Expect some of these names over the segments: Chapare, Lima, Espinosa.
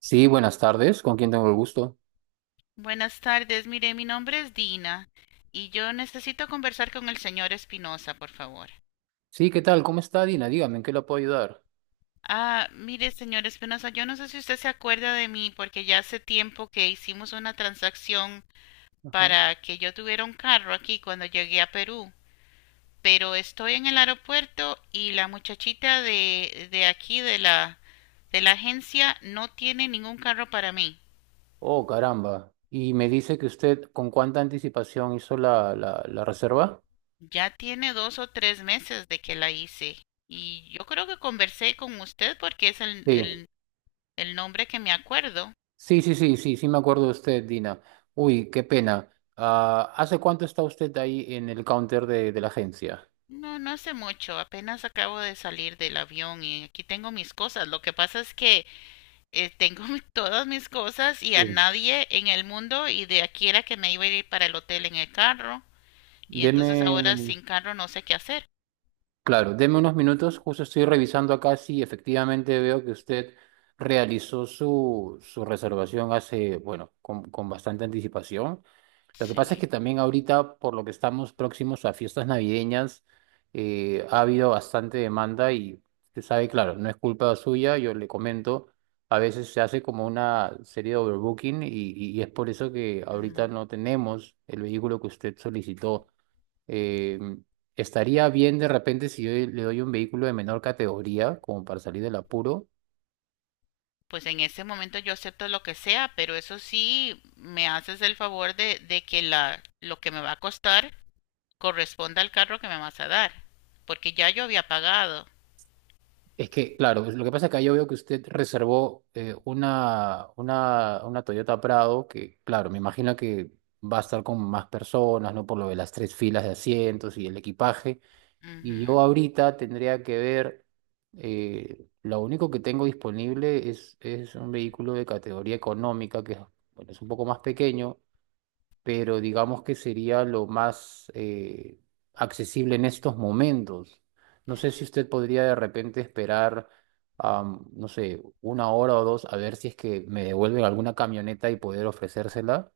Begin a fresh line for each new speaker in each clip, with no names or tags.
Sí, buenas tardes. ¿Con quién tengo el gusto?
Buenas tardes, mire, mi nombre es Dina y yo necesito conversar con el señor Espinosa, por favor.
Sí, ¿qué tal? ¿Cómo está, Dina? Dígame, ¿en qué la puedo ayudar?
Ah, mire, señor Espinosa, yo no sé si usted se acuerda de mí porque ya hace tiempo que hicimos una transacción
Ajá.
para que yo tuviera un carro aquí cuando llegué a Perú, pero estoy en el aeropuerto y la muchachita de aquí de la agencia no tiene ningún carro para mí.
Oh, caramba. Y me dice que usted con cuánta anticipación hizo la reserva.
Ya tiene 2 o 3 meses de que la hice y yo creo que conversé con usted porque es el,
Sí,
el, el nombre que me acuerdo.
sí, sí, sí, sí, sí me acuerdo de usted, Dina. Uy, qué pena. Ah, ¿hace cuánto está usted ahí en el counter de la agencia?
No, no hace mucho, apenas acabo de salir del avión y aquí tengo mis cosas. Lo que pasa es que tengo todas mis cosas y a
Sí.
nadie en el mundo y de aquí era que me iba a ir para el hotel en el carro y
Deme.
entonces ahora sin carro no sé qué hacer.
Claro, deme unos minutos, justo estoy revisando acá si efectivamente veo que usted realizó su reservación hace, bueno, con bastante anticipación. Lo que pasa es que
Sí.
también ahorita, por lo que estamos próximos a fiestas navideñas, ha habido bastante demanda y usted sabe, claro, no es culpa suya, yo le comento, a veces se hace como una serie de overbooking y es por eso que ahorita no tenemos el vehículo que usted solicitó. Eh, Estaría bien de repente si yo le doy un vehículo de menor categoría, como para salir del apuro.
Pues en ese momento yo acepto lo que sea, pero eso sí, me haces el favor de que lo que me va a costar corresponda al carro que me vas a dar, porque ya yo había pagado.
Es que, claro, lo que pasa es que yo veo que usted reservó una Toyota Prado, que, claro, me imagino que va a estar con más personas, ¿no? Por lo de las tres filas de asientos y el equipaje. Y yo
Ujú.
ahorita tendría que ver, lo único que tengo disponible es un vehículo de categoría económica, que es bueno, es un poco más pequeño pero digamos que sería lo más accesible en estos momentos. No sé si usted podría de repente esperar, no sé, una hora o dos a ver si es que me devuelven alguna camioneta y poder ofrecérsela.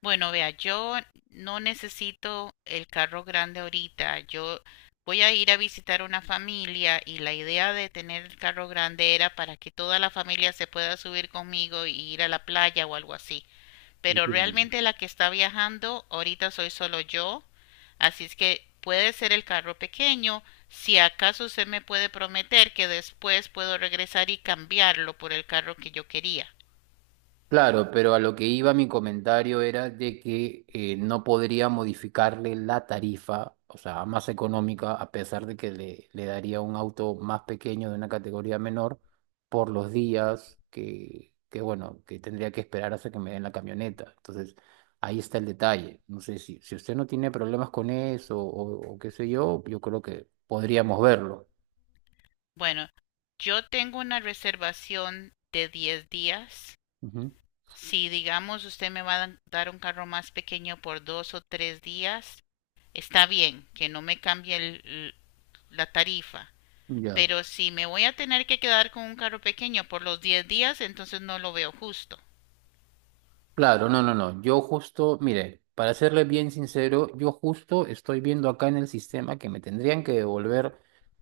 Bueno, vea, yo no necesito el carro grande ahorita, yo voy a ir a visitar una familia y la idea de tener el carro grande era para que toda la familia se pueda subir conmigo y ir a la playa o algo así, pero
Entiendo.
realmente la que está viajando ahorita soy solo yo, así es que puede ser el carro pequeño, si acaso usted me puede prometer que después puedo regresar y cambiarlo por el carro que yo quería.
Claro, pero a lo que iba mi comentario era de que no podría modificarle la tarifa, o sea, más económica, a pesar de que le daría un auto más pequeño de una categoría menor por los días que, bueno, que tendría que esperar hasta que me den la camioneta. Entonces, ahí está el detalle. No sé si usted no tiene problemas con eso o qué sé yo, yo creo que podríamos verlo.
Bueno, yo tengo una reservación de 10 días.
Ujú.
Si digamos usted me va a dar un carro más pequeño por 2 o 3 días, está bien, que no me cambie la tarifa,
Ya.
pero si me voy a tener que quedar con un carro pequeño por los 10 días, entonces no lo veo justo.
Claro, no, no, no. Yo justo, mire, para serle bien sincero, yo justo estoy viendo acá en el sistema que me tendrían que devolver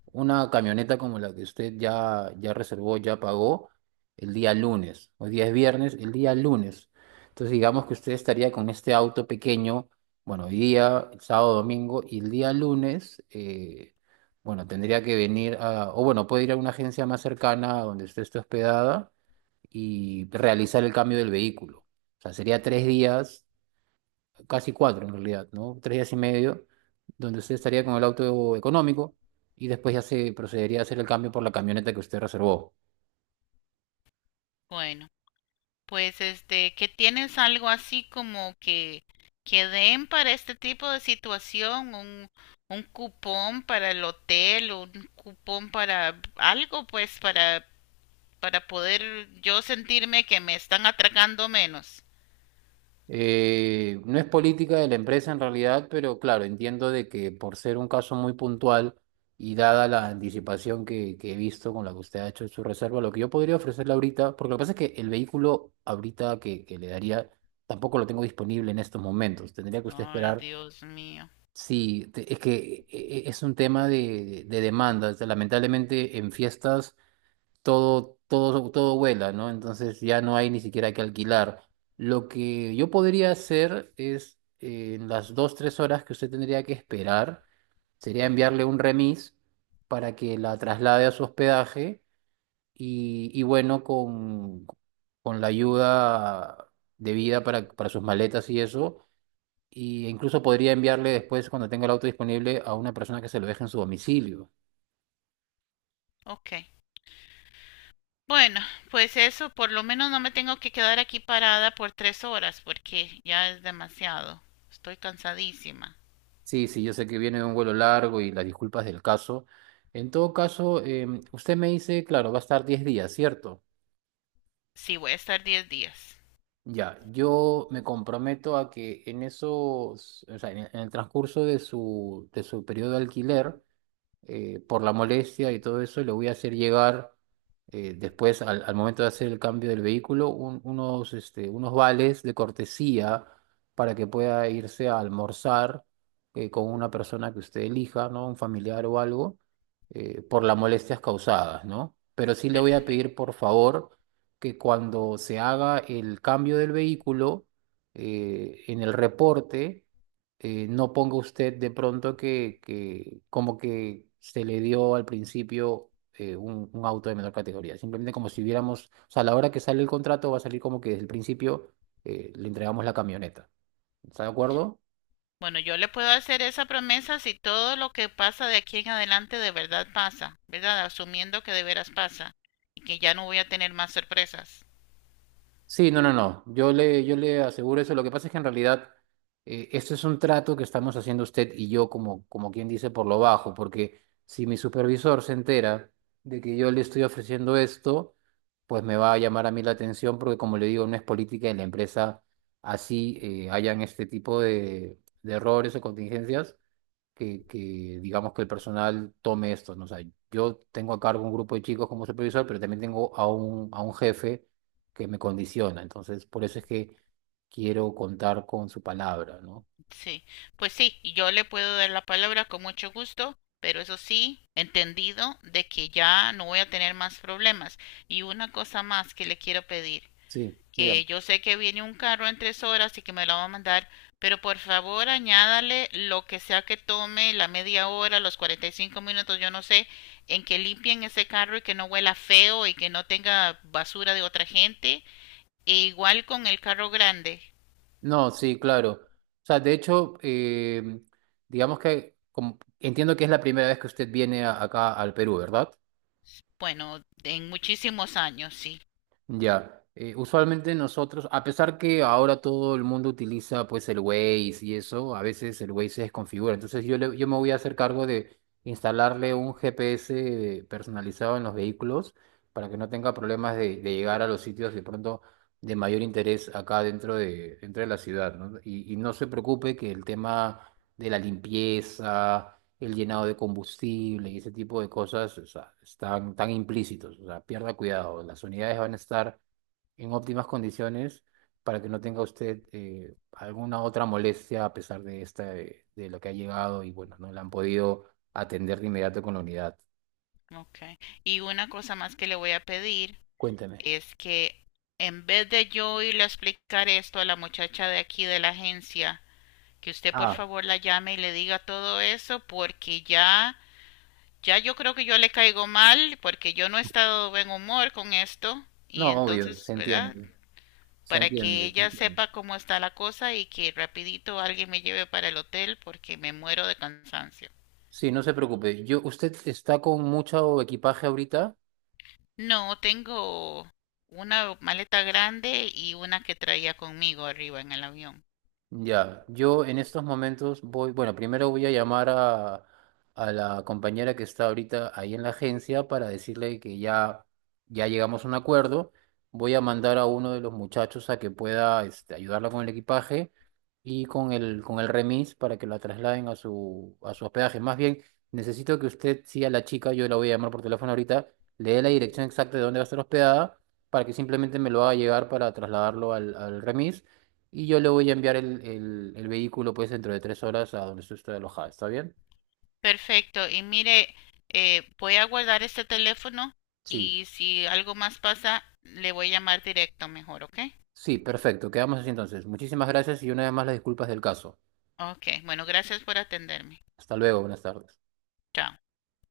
una camioneta como la que usted ya reservó, ya pagó el día lunes. Hoy día es viernes, el día lunes. Entonces, digamos que usted estaría con este auto pequeño, bueno, hoy día, el sábado, domingo, y el día lunes, bueno, tendría que venir a, o bueno, puede ir a una agencia más cercana a donde usted esté hospedada y realizar el cambio del vehículo. O sea, sería 3 días, casi cuatro en realidad, ¿no? 3 días y medio, donde usted estaría con el auto económico y después ya se procedería a hacer el cambio por la camioneta que usted reservó.
Bueno, pues este, ¿qué tienes algo así como que den para este tipo de situación, un cupón para el hotel, un cupón para algo, pues para poder yo sentirme que me están atracando menos?
No es política de la empresa en realidad, pero claro, entiendo de que por ser un caso muy puntual y dada la anticipación que he visto con la que usted ha hecho su reserva, lo que yo podría ofrecerle ahorita, porque lo que pasa es que el vehículo ahorita que le daría tampoco lo tengo disponible en estos momentos, tendría que usted
Ay,
esperar.
Dios mío.
Sí, es que es un tema de demanda, o sea, lamentablemente en fiestas todo, todo, todo vuela, ¿no? Entonces ya no hay ni siquiera que alquilar. Lo que yo podría hacer es, en las dos, tres horas que usted tendría que esperar, sería
Ujú.
enviarle un remis para que la traslade a su hospedaje y bueno, con la ayuda debida para sus maletas y eso. Y incluso podría enviarle después, cuando tenga el auto disponible, a una persona que se lo deje en su domicilio.
Ok. Bueno, pues eso, por lo menos no me tengo que quedar aquí parada por 3 horas porque ya es demasiado. Estoy cansadísima.
Sí, sí, yo sé que viene de un vuelo largo y las disculpas del caso. En todo caso, usted me dice, claro, va a estar 10 días, ¿cierto?
Sí, voy a estar 10 días.
Ya, yo me comprometo a que en esos, o sea, en el transcurso de su periodo de alquiler, por la molestia y todo eso, le voy a hacer llegar después, al momento de hacer el cambio del vehículo, unos vales de cortesía para que pueda irse a almorzar con una persona que usted elija, ¿no? Un familiar o algo, por las molestias causadas, ¿no? Pero sí le voy a
Perfecto.
pedir, por favor, que cuando se haga el cambio del vehículo, en el reporte, no ponga usted de pronto que como que se le dio al principio un auto de menor categoría. Simplemente como si hubiéramos, o sea, a la hora que sale el contrato va a salir como que desde el principio le entregamos la camioneta. ¿Está de acuerdo?
Bueno, yo le puedo hacer esa promesa si todo lo que pasa de aquí en adelante de verdad pasa, ¿verdad? Asumiendo que de veras pasa y que ya no voy a tener más sorpresas.
Sí, no, no, no. Yo le aseguro eso. Lo que pasa es que en realidad esto es un trato que estamos haciendo usted y yo, como, como quien dice, por lo bajo, porque si mi supervisor se entera de que yo le estoy ofreciendo esto, pues me va a llamar a mí la atención, porque como le digo, no es política de la empresa así hayan este tipo de errores o contingencias que digamos que el personal tome esto, ¿no? O sea, yo tengo a cargo un grupo de chicos como supervisor, pero también tengo a un jefe que me condiciona. Entonces, por eso es que quiero contar con su palabra, ¿no?
Sí, pues sí, y yo le puedo dar la palabra con mucho gusto, pero eso sí, entendido de que ya no voy a tener más problemas. Y una cosa más que le quiero pedir,
Sí, dígame.
que yo sé que viene un carro en 3 horas y que me lo va a mandar, pero por favor añádale lo que sea que tome, la media hora, los 45 minutos, yo no sé, en que limpien ese carro y que no huela feo y que no tenga basura de otra gente. E igual con el carro grande,
No, sí, claro. O sea, de hecho, digamos que entiendo que es la primera vez que usted viene acá al Perú, ¿verdad?
bueno, en muchísimos años, sí.
Ya, usualmente nosotros, a pesar que ahora todo el mundo utiliza pues el Waze y eso, a veces el Waze se desconfigura. Entonces yo me voy a hacer cargo de instalarle un GPS personalizado en los vehículos para que no tenga problemas de llegar a los sitios de pronto de mayor interés acá dentro de la ciudad, ¿no? Y no se preocupe que el tema de la limpieza el llenado de combustible y ese tipo de cosas, o sea, están tan implícitos, o sea, pierda cuidado, las unidades van a estar en óptimas condiciones para que no tenga usted alguna otra molestia a pesar de esta, de lo que ha llegado y bueno, no la han podido atender de inmediato con la unidad.
Okay. Y una cosa más que le voy a pedir
Cuénteme.
es que en vez de yo irle a explicar esto a la muchacha de aquí de la agencia, que usted por
Ah,
favor la llame y le diga todo eso porque ya yo creo que yo le caigo mal porque yo no he estado de buen humor con esto y
no, obvio,
entonces,
se
¿verdad?
entiende, se
Para que
entiende, se
ella
entiende.
sepa cómo está la cosa y que rapidito alguien me lleve para el hotel porque me muero de cansancio.
Sí, no se preocupe. Yo, ¿usted está con mucho equipaje ahorita?
No, tengo una maleta grande y una que traía conmigo arriba en el avión.
Ya, yo en estos momentos voy, bueno, primero voy a llamar a la compañera que está ahorita ahí en la agencia para decirle que ya llegamos a un acuerdo. Voy a mandar a uno de los muchachos a que pueda ayudarla con el equipaje y con el remis para que la trasladen a su hospedaje. Más bien, necesito que usted, sí, a la chica, yo la voy a llamar por teléfono ahorita, le dé la dirección exacta de dónde va a estar hospedada para que simplemente me lo haga llegar para trasladarlo al remis y yo le voy a enviar el vehículo pues dentro de 3 horas a donde estoy alojada. ¿Está bien?
Perfecto. Y mire, voy a guardar este teléfono
Sí,
y si algo más pasa, le voy a llamar directo mejor, ¿ok?
sí, perfecto. Quedamos así entonces. Muchísimas gracias y una vez más las disculpas del caso.
Ok, bueno, gracias por atenderme.
Hasta luego, buenas tardes.
Chao.